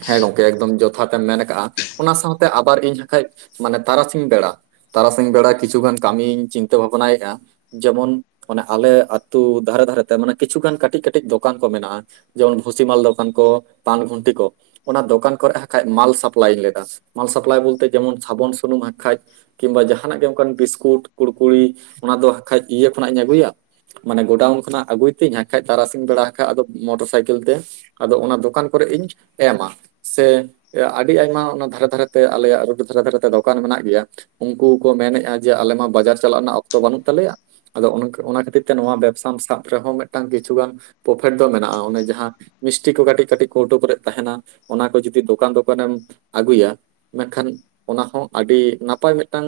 ᱦᱮᱸ ᱜᱚᱝ ᱮᱠᱫᱚᱢ ᱡᱚᱛᱷᱟᱛ ᱮᱢ ᱢᱮᱱ ᱠᱟᱜ ᱟ ᱚᱱᱟ ᱥᱟᱶᱛᱮ ᱟᱵᱟᱨ ᱤᱧ ᱦᱟᱜᱠᱷᱟᱡ ᱢᱟᱱᱮ ᱛᱟᱨᱟᱥᱤᱧ ᱵᱮᱲᱟ ᱾ ᱛᱟᱨᱟᱥᱤᱧ ᱵᱮᱲᱟ ᱠᱤᱪᱷᱩ ᱜᱟᱱ ᱠᱟᱹᱢᱤᱧ ᱪᱤᱱᱛᱟᱹ ᱵᱷᱟᱵᱱᱟᱭᱮᱫ ᱟ ᱾ ᱡᱮᱢᱚᱱ ᱚᱱᱮ ᱟᱞᱮ ᱟᱹᱛᱩ ᱫᱷᱟᱨᱮ ᱫᱷᱟᱨᱮᱛᱮ ᱢᱟᱱᱮ ᱠᱤᱪᱷᱩᱜᱟᱱ ᱠᱟᱹᱴᱤᱡ ᱠᱟᱹᱴᱤᱡ ᱫᱚᱠᱟᱱ ᱠᱚ ᱢᱮᱱᱟᱜ ᱟ ᱾ ᱡᱮᱢᱚᱱ ᱵᱷᱩᱥᱤᱢᱟᱞ ᱫᱚᱠᱟᱱ ᱠᱚ ᱯᱟᱱ ᱜᱩᱱᱴᱤ ᱠᱚ ᱾ ᱚᱱᱟ ᱫᱚᱠᱟᱱ ᱠᱚᱨᱮ ᱦᱟᱸᱜᱠᱷᱟᱡ ᱢᱟᱞ ᱥᱟᱯᱞᱟᱭ ᱦᱚᱭᱳᱜ ᱟ ᱢᱟᱞ ᱥᱟᱯᱞᱟᱭ ᱵᱚᱞᱛᱮ ᱡᱮᱢᱚᱱ ᱥᱟᱵᱚᱱ ᱥᱩᱱᱩᱢ ᱦᱟᱸᱜᱠᱷᱟᱡ ᱾ ᱠᱤᱱᱵᱟ ᱡᱟᱦᱟᱱᱟᱜ ᱜᱮ ᱚᱱᱠᱟ ᱵᱤᱥᱠᱩᱴ ᱠᱩᱲᱠᱩᱲᱤ ᱚᱱᱟ ᱫᱚ ᱦᱟᱜᱠᱷᱟᱡ ᱤᱭᱟᱹ ᱠᱷᱚᱱᱟᱜ ᱤᱧ ᱟᱹᱜᱩᱭᱟ ᱾ ᱢᱟᱱᱮ ᱜᱚᱰᱟᱣᱩᱱ ᱠᱷᱚᱱᱟᱜ ᱟᱜᱩᱭ ᱛᱤᱧ ᱦᱟᱜᱠᱷᱟᱡ ᱛᱟᱨᱟᱥᱤᱧ ᱵᱮᱲᱟ ᱠᱟᱜ ᱟᱫᱚ ᱢᱚᱴᱚᱨ ᱥᱟᱭᱠᱮᱞ ᱛᱮ ᱟᱫᱚ ᱚᱱᱟ ᱫᱚᱠᱟᱱ ᱠᱚᱨᱮ ᱤᱧᱡ ᱮᱢᱟ ᱥᱮ ᱟᱹᱰᱤ ᱟᱭᱢᱟ ᱚᱱᱟ ᱫᱷᱟᱨᱮ ᱫᱷᱟᱨᱮ ᱛᱮ ᱟᱞᱮᱭᱟᱜ ᱨᱳᱴ ᱫᱷᱟᱨᱮ ᱫᱷᱟᱨᱮ ᱛᱮ ᱫᱚᱠᱟᱱ ᱢᱮᱱᱟᱜ ᱜᱮᱭᱟ ᱾ ᱩᱱᱠᱩ ᱠᱚ ᱢᱮᱱᱮᱜ ᱟ ᱡᱮ ᱟᱞᱮᱢᱟ ᱵᱟᱡᱟᱨ ᱪᱟᱞᱟᱜ ᱨᱮᱱᱟᱜ ᱚᱠᱛᱚ ᱵᱟᱱᱩᱜ ᱛᱟᱞᱮᱭᱟ ᱾ ᱟᱫᱚ ᱚᱱᱟ ᱠᱷᱟᱛᱤᱨ ᱛᱮ ᱱᱚᱣᱟ ᱵᱮᱯᱥᱟᱢ ᱥᱟᱵ ᱨᱮᱦᱚ ᱢᱮᱫᱴᱟᱝ ᱠᱤᱪᱷᱩᱜᱟᱱ ᱯᱨᱚᱯᱷᱮᱴ ᱫᱚ ᱢᱮᱱᱟᱜ ᱟ ᱚᱱᱮ ᱡᱟᱦᱟ ᱢᱤᱥᱴᱤ ᱠᱚ ᱠᱟᱴᱤᱡ ᱠᱟᱴᱤᱡ ᱠᱳᱣᱴᱳ ᱠᱚᱨᱮᱜ ᱛᱟᱦᱮᱱᱟ ᱚᱱᱟ ᱠᱚ ᱡᱩᱫᱤ ᱫᱚᱠᱟᱱ ᱫᱚᱠᱟᱱ ᱮᱢ ᱟᱜᱩᱭᱟ ᱾ ᱢᱮᱱᱠᱷᱟᱱ ᱚᱱᱟ ᱦᱚᱸ ᱟᱰᱤ ᱱᱟᱯᱟᱭ ᱢᱮᱫᱴᱟᱝ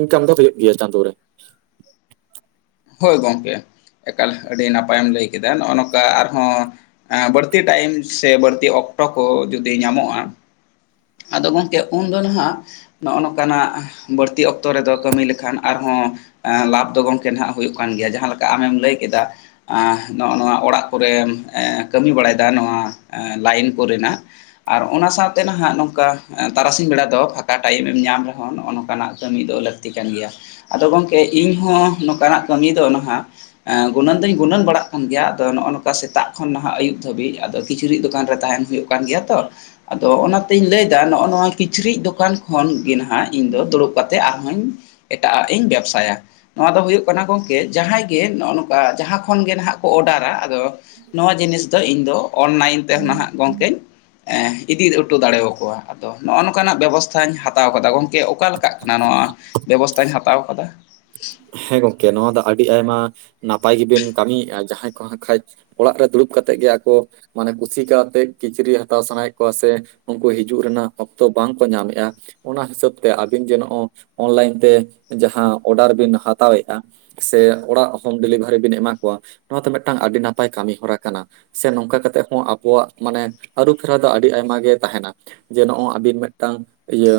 ᱤᱱᱠᱟᱢ ᱫᱚ ᱦᱳᱭᱳᱜ ᱜᱮᱭᱟ ᱪᱟᱸᱫᱳ ᱨᱮ ᱾ ᱦᱳᱭ ᱜᱚᱝᱠᱮ ᱮᱠᱟᱞ ᱟᱹᱰᱤ ᱱᱟᱯᱟᱭᱮᱢ ᱞᱟᱹᱭ ᱠᱮᱫᱟ ᱱᱚᱜ ᱚ ᱱᱚᱝᱠᱟ ᱟᱨᱦᱚᱸ ᱮᱸᱻ ᱵᱟᱹᱲᱛᱤ ᱴᱟᱭᱤᱢ ᱥᱮ ᱵᱟᱹᱲᱛᱤ ᱚᱠᱴᱚ ᱠᱚ ᱡᱩᱫᱤ ᱧᱟᱢᱚᱜ ᱟ ᱾ ᱟᱫᱚ ᱜᱚᱝᱠᱮ ᱩᱱ ᱫᱚ ᱱᱟᱦᱟᱜ ᱾ ᱱᱚᱜ ᱚ ᱱᱚᱝᱠᱟᱱᱟᱜ ᱵᱟᱹᱲᱛᱤ ᱚᱠᱛᱚ ᱨᱮᱫᱚ ᱠᱟᱹᱢᱤ ᱞᱮᱠᱷᱟᱱ ᱟᱨᱦᱚᱸ ᱾ ᱞᱟᱵᱷ ᱫᱚ ᱜᱚᱝᱠᱮ ᱱᱟᱦᱟᱸᱜ ᱦᱩᱭᱩᱜ ᱠᱟᱱ ᱜᱮᱭᱟ ᱡᱟᱦᱟ ᱞᱮᱠᱟ ᱟᱢᱮᱢ ᱞᱟᱹᱭ ᱠᱮᱫᱟ ᱾ ᱟᱸ ᱱᱚᱜ ᱚ ᱱᱚᱣᱟ ᱚᱲᱟᱜ ᱠᱚᱨᱮᱢ ᱠᱟᱹᱢᱤ ᱵᱟᱲᱟᱭ ᱫᱟ ᱱᱚᱣᱟ ᱞᱟᱭᱤᱱ ᱠᱚᱨᱮ ᱱᱟᱜ ᱾ ᱟᱨ ᱚᱱᱟ ᱥᱟᱶ ᱛᱮ ᱱᱟᱜ ᱦᱟᱸᱜ ᱱᱚᱝᱠᱟ ᱛᱟᱨᱟᱥᱤᱧ ᱵᱮᱲᱟ ᱫᱚ ᱯᱷᱟᱸᱠᱟ ᱴᱟᱭᱤᱢ ᱮᱢ ᱧᱟᱢ ᱨᱮᱦᱚᱸ ᱱᱚᱜᱼᱚ ᱱᱚᱝᱠᱟᱱᱟᱜ ᱠᱟᱹᱢᱤ ᱫᱚ ᱞᱟᱹᱠᱛᱤ ᱠᱟᱱ ᱜᱮᱭᱟ ᱾ ᱟᱫᱚ ᱜᱚᱝᱠᱮ ᱤᱧᱦᱚᱸ ᱱᱚᱝᱠᱟ ᱱᱟᱜ ᱠᱟᱹᱢᱤ ᱫᱚ ᱱᱟᱦᱟᱜ ᱟᱸ ᱜᱩᱱᱟᱹᱱ ᱫᱚᱧ ᱜᱩᱱᱟᱹᱱ ᱵᱟᱲᱟᱜ ᱠᱟᱱ ᱜᱮᱭᱟ ᱟᱫᱚ ᱱᱚᱜᱼᱚ ᱱᱚᱝᱠᱟ ᱥᱮᱛᱟᱜ ᱠᱷᱚᱱ ᱱᱟᱦᱟᱜ ᱟᱹᱭᱩᱵ ᱫᱷᱟᱹᱵᱤᱡ ᱟᱫᱚ ᱠᱤᱪᱨᱤᱡ ᱫᱚᱠᱟᱱ ᱨᱮ ᱛᱟᱸᱦᱮᱱ ᱦᱩᱭᱩᱜ ᱼᱼ ᱠᱟᱱ ᱜᱮᱭᱟ ᱛᱚ ᱟᱫᱚ ᱚᱱᱟ ᱼᱼ ᱛᱮᱧ ᱞᱟᱹᱭ ᱫᱟ ᱱᱚᱜᱼᱚ ᱱᱚᱣᱟ ᱠᱤᱪᱨᱤᱡ ᱫᱚᱠᱟᱱ ᱠᱷᱚᱱ ᱜᱮ ᱱᱟᱦᱟᱜ ᱤᱧ ᱫᱚ ᱫᱩᱲᱩᱵ ᱠᱟᱛᱮ ᱟᱨᱦᱚᱸᱧ ᱼᱼ ᱮᱴᱟᱜᱼᱟᱜ ᱤᱧ ᱵᱮᱵᱥᱟᱭᱟ ᱾ ᱱᱚᱣᱟ ᱫᱚ ᱦᱩᱭᱩᱜ ᱠᱟᱱᱟ ᱜᱚᱝᱠᱮ ᱡᱟᱦᱟᱸᱭ ᱜᱮ ᱱᱚᱜᱼᱚ ᱱᱚᱝᱠᱟ ᱡᱟᱦᱟᱸ ᱠᱷᱚᱱ ᱜᱮ ᱱᱟᱦᱟᱜ ᱠᱚ ᱚᱰᱟᱨᱟ ᱼᱼ ᱟᱫᱚ ᱱᱚᱣᱟ ᱡᱤᱱᱤᱥ ᱫᱚ ᱤᱧ ᱫᱚ ᱚᱱᱞᱟᱭᱤᱱ ᱛᱮᱦᱚᱸ ᱱᱟᱦᱟᱜ ᱜᱚᱝᱠᱮᱧ ᱤᱫᱤᱼᱼ ᱫᱟᱲᱮᱣᱟ ᱠᱚᱣᱟ ᱟᱫᱚ ᱱᱚᱜᱼᱚ ᱱᱚᱝᱱᱟᱜ ᱵᱮᱵᱚᱥᱛᱷᱟᱧ ᱦᱟᱛᱟᱣ ᱟᱠᱟᱫᱟ ᱜᱚᱝᱠᱮ ᱚᱠᱟᱞᱮ ᱞᱮᱠ ᱦᱟᱱᱟ ᱱᱚᱣᱟ ᱵᱮᱵᱚᱥᱛᱟᱧ ᱦᱟᱛᱟᱣ ᱟᱠᱟᱫᱟ ᱾ ᱦᱮᱸ ᱜᱚᱝᱠᱮ ᱱᱚᱣᱟ ᱫᱚ ᱟᱰᱤ ᱟᱭᱢᱟ ᱱᱟᱯᱟᱭ ᱜᱮ ᱵᱤᱱ ᱠᱟᱹᱢᱤᱭᱮᱜᱼᱟ ᱡᱟᱦᱟᱸᱭ ᱠᱚ ᱦᱟᱜᱠᱷᱟᱡ ᱚᱲᱟᱜ ᱨᱮ ᱫᱩᱲᱩᱵ ᱠᱟᱛᱮᱫ ᱜᱮ ᱟᱠᱚ ᱢᱟᱱᱮ ᱠᱩᱥᱤ ᱠᱟᱛᱮ ᱠᱤᱪᱨᱤᱡ ᱦᱟᱛᱟᱣ ᱥᱟᱱᱟᱭᱮᱫ ᱠᱚᱣᱟ ᱥᱮ ᱼᱼ ᱩᱱᱠᱩ ᱦᱤᱡᱩᱜ ᱨᱮᱱᱟᱜ ᱚᱠᱛᱚ ᱵᱟᱝᱠᱚ ᱧᱟᱢᱮᱫᱼᱟ ᱚᱱᱟ ᱦᱤᱥᱟᱹᱵ ᱛᱮ ᱟᱵᱤᱱ ᱡᱮ ᱱᱚᱜ-ᱚᱭ ᱚᱱᱞᱟᱭᱤᱱ ᱛᱮ ᱡᱟᱦᱟᱸ ᱚᱰᱟᱨ ᱵᱤᱱ ᱦᱟᱛ ᱦᱟᱛᱟᱣᱮᱜᱼᱟ ᱥᱮ ᱚᱲᱟᱜ ᱦᱳᱢ ᱰᱮᱞᱤᱵᱷᱟᱨᱤ ᱵᱤᱱ ᱮᱢᱟ ᱠᱚᱣᱟ ᱱᱚᱣᱟ ᱫᱚ ᱢᱤᱫᱴᱟᱝ ᱟᱰᱤ ᱱᱟᱯᱟᱭ ᱠᱟᱢᱤ ᱦᱚᱨᱟ ᱠᱟᱱᱟ ᱥᱮ ᱱᱚᱝᱠᱟ ᱠᱟᱛᱮᱜ ᱦᱚᱸ ᱟᱵᱚᱣᱟᱜ ᱢᱟᱱᱮ ᱟᱹᱨᱩ ᱯᱷᱮᱨᱟᱣ ᱫᱚ ᱟᱹᱰᱤ ᱟᱭᱢᱟ ᱜᱮ ᱛᱟᱸᱦᱮᱱᱟ ᱡᱮ ᱱᱚᱜᱼᱚᱭ ᱟᱵᱤᱱ ᱢᱤᱫᱴᱟᱝ ᱤᱭᱟᱹ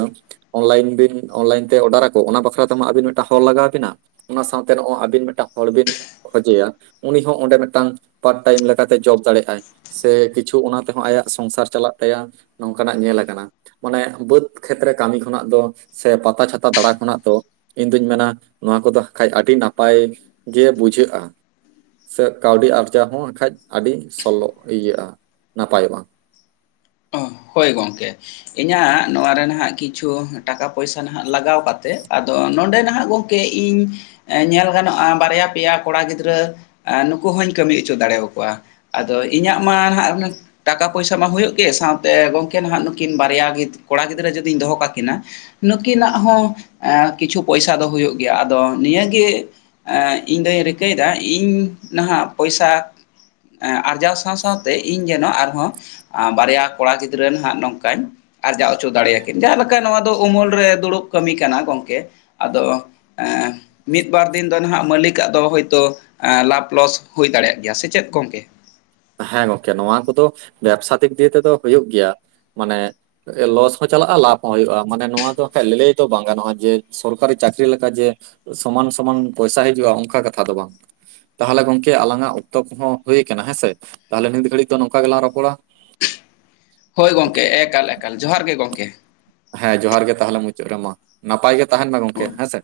ᱚᱱᱞᱟᱭᱤᱱ ᱵᱤᱱ ᱚᱱᱞᱟᱭᱤᱱ ᱛᱮ ᱚᱰᱟᱨ ᱟᱠᱚ ᱚᱱᱟ ᱵᱟᱠᱷᱨᱟ ᱛᱮᱢᱟ ᱟᱵᱤᱱ ᱢᱤᱫᱴᱟᱝ ᱦᱚᱲ ᱞᱟᱜᱟᱣ ᱵᱤᱱᱟ ᱚᱱᱟ ᱥᱟᱶᱛᱮ ᱱᱚᱜᱼᱚ ᱟᱵᱤᱱ ᱢᱤᱫᱴᱟᱝ ᱦᱚᱲ ᱵᱤᱱ ᱠᱷᱚᱡᱮᱭᱟ ᱩᱱᱤ ᱦᱚᱸ ᱚᱸᱰᱮ ᱢᱮᱜᱴᱟᱝ ᱯᱟᱨᱴ ᱴᱟᱭᱤᱢ ᱞᱮᱠᱟ ᱛᱮ ᱡᱚᱵ ᱫᱟᱲᱮᱭᱟᱜ ᱟᱭ ᱥᱮ ᱠᱤᱪᱷᱩ ᱚᱱᱟ ᱛᱮᱦᱚᱸ ᱟᱭᱟᱜ ᱥᱚᱝᱥᱟᱨ ᱪᱟᱞᱟᱜ ᱛᱟᱭᱟ ᱱᱚᱝᱠᱟᱱᱟᱜ ᱧᱮᱞ ᱟᱠᱟᱱᱟ ᱢᱟᱱᱮ ᱵᱟᱹᱫᱽ ᱠᱷᱮᱛ ᱨᱮ ᱠᱟᱹᱢᱤ ᱠᱷᱚᱱᱟᱜ ᱫᱚ ᱥᱮ ᱯᱟᱛᱟ ᱪᱷᱟᱛᱟ ᱫᱟᱬᱟ ᱠᱷᱚᱱᱟᱜ ᱫᱚ ᱤᱧᱫᱩᱧ ᱢᱮᱱᱟ ᱱᱚᱣᱟ ᱠᱚᱫᱚ ᱟᱠᱷᱟᱡ ᱟᱰᱤ ᱱᱟᱯᱟᱭ ᱜᱮ ᱵᱩᱡᱷᱟᱹᱜᱼᱟ ᱥᱮ ᱠᱟᱹᱣᱰᱤ ᱟᱨᱡᱟᱣ ᱦᱚᱸ ᱱᱟᱠᱷᱟᱡ ᱟᱰᱤ ᱥᱚᱞᱳ ᱤᱭᱟᱹᱜᱼᱟ ᱱᱟᱯᱟᱭᱚᱜ-ᱟ ᱚ, ᱦᱳᱭ ᱜᱚᱝᱠᱮ ᱤᱧᱟᱹᱜ ᱱᱚᱣᱟ ᱨᱮ ᱱᱟᱦᱟᱜ ᱠᱤᱪᱷᱩ ᱴᱟᱠᱟ ᱯᱚᱭᱥᱟ ᱱᱟᱦᱟᱜ ᱞᱟᱜᱟᱣ ᱠᱟᱛᱮᱜ ᱟᱫᱚ ᱱᱚᱸᱰᱮ ᱱᱟᱦᱱᱟᱜ ᱜᱚᱝᱠᱮ ᱠᱮ ᱤᱧ ᱧᱮᱞ ᱜᱟᱱᱚᱜᱼᱟ ᱵᱟᱨᱭᱟ ᱯᱮᱭᱟ ᱠᱚᱲᱟ ᱜᱤᱫᱽᱨᱟᱹ ᱟ ᱱᱩᱠᱩ ᱦᱚᱸᱧ ᱠᱟᱹᱢᱤ ᱦᱚᱪᱚ ᱫᱟᱲᱮᱭᱟ ᱠᱚᱣᱟ ᱟᱫᱚ ᱤᱧᱟᱹᱜ ᱢᱟ ᱦᱟᱜ ᱴᱟᱠᱟ ᱯᱚᱭᱥᱟ ᱢᱟ ᱦᱩᱭᱩᱜ ᱜᱮ ᱥᱟᱶᱛᱮ ᱜᱚᱝᱠᱮ ᱱᱟᱦᱟᱜ ᱱᱩᱠᱤᱱ ᱵᱟᱨᱭᱟ ᱜᱤᱫᱽ ᱠᱚᱲᱟ ᱜᱤᱫᱽᱨᱟᱹ ᱡᱩᱫᱤᱧ ᱫᱚᱦᱚ ᱠᱟᱠᱤᱱᱟ ᱱᱩᱠᱤᱱᱟᱜ ᱦᱚᱸ ᱟᱸ ᱠᱤᱪᱷᱩ ᱯᱚᱭᱥᱟ ᱫᱚ ᱦᱳᱭᱳᱜ ᱜᱮᱭᱟ ᱟᱫᱚ ᱱᱤᱭᱟᱹᱜᱮ ᱤᱧᱫᱚᱧ ᱨᱤᱠᱟᱹᱭᱮᱫᱟ ᱤᱧ ᱱᱟᱦᱟᱜ ᱯᱚᱭᱥᱟ ᱟᱨᱡᱟᱣ ᱥᱟᱶ ᱥᱟᱶ ᱛᱮ ᱤᱧ ᱡᱮᱱᱚ ᱟᱨᱦᱚᱸ ᱵᱟᱨᱭᱟ ᱠᱚᱲᱟ ᱜᱤᱼᱼ ᱫᱽᱨᱟᱹ ᱦᱟᱸᱜ ᱱᱚᱝᱠᱟᱧ ᱟᱨᱡᱟᱣ ᱚᱪᱚ ᱫᱟᱲᱮᱭᱟᱠᱤᱱ ᱡᱟᱦᱟᱸ ᱞᱮᱠᱟ ᱚᱱᱠᱟ ᱱᱚᱣᱟ ᱫᱚ ᱩᱢᱩᱞ ᱨᱮ ᱫᱩᱲᱩᱵ ᱠᱟᱹᱢᱤ ᱠᱟᱱᱟ ᱜᱚᱢᱠᱮ ᱟᱫᱚ ᱮᱸ ᱢᱤᱫᱵᱟᱨ ᱫᱤᱱ ᱫᱚ ᱱᱟᱦᱟᱜ ᱢᱟᱹᱞᱤᱠᱟᱜ ᱫᱚ ᱦᱳᱭᱛᱳ ᱞᱟᱵᱷ ᱞᱚᱥ ᱦᱩᱭ ᱫᱟᱲᱮᱭᱟᱜ ᱜᱮᱭᱟ ᱥᱮ ᱪᱮᱫ ᱜᱚᱝᱠᱮ ᱦᱮᱸ ᱜᱚᱝᱠᱮ ᱱᱚᱣᱟ ᱠᱚᱫᱚ ᱵᱮᱵᱥᱟ ᱫᱤᱠ ᱫᱤᱭᱮ ᱛᱮᱫᱚ ᱦᱩᱭᱩᱜ ᱜᱮᱭᱟ ᱢᱟᱱᱮ ᱞᱚᱥ ᱦᱚᱸ ᱪᱟᱞᱟᱜᱼᱟ ᱞᱟᱵᱷ ᱦᱚᱸ ᱦᱩᱭᱩᱜᱼᱟ ᱢᱟᱱᱮ ᱱᱚᱣᱟ ᱫᱚ ᱠᱷᱟᱡ ᱞᱟᱹ ᱞᱟᱹᱭ ᱫᱚ ᱵᱟᱝ ᱜᱟᱱᱚᱜᱼᱟ ᱡᱮ ᱥᱚᱨᱠᱟᱨᱤ ᱪᱟᱹᱠᱨᱤ ᱞᱮᱠᱟ ᱡᱮ ᱥᱚᱢᱟᱱ ᱥᱚᱢᱟᱱ ᱯᱚᱭᱥᱟ ᱦᱤᱡᱩᱜᱼᱟ ᱚᱱᱠᱟ ᱠᱟᱛᱷᱟ ᱫᱚ ᱵᱟᱝ ᱛᱟᱦᱚᱞᱮ ᱜᱚᱝᱠᱮ ᱟᱞᱟᱝᱟᱜ ᱚᱠᱛᱚᱵ ᱠᱚ ᱦᱚᱸᱚᱸ ᱦᱩᱭᱟᱠᱟᱱᱟ ᱦᱮᱸᱥᱮ ᱛᱟᱦᱞᱮ ᱱᱤᱛ ᱜᱷᱟᱹᱲᱤᱡ ᱫᱚ ᱱᱚᱝᱠᱟ ᱜᱮᱞᱟᱝ ᱨᱚᱯᱚᱲᱟ ᱦᱳᱭ ᱜᱚᱢᱠᱮ ᱮᱠᱟᱞ ᱮᱠᱟᱞ ᱡᱚᱦᱟᱨ ᱜᱮ ᱜᱚᱝᱠᱮ ᱦᱮᱸ ᱡᱚᱦᱟᱨ ᱜᱮ ᱛᱟᱦᱚᱞᱮ ᱢᱩᱪᱟᱹᱫ ᱨᱮᱢᱟ ᱱᱟᱯᱟᱭ ᱜᱮ ᱛᱟᱦᱮᱱ ᱢᱟ ᱜᱚᱢᱠᱮ ᱦᱳᱭ ᱦᱮᱸ ᱥᱮᱫ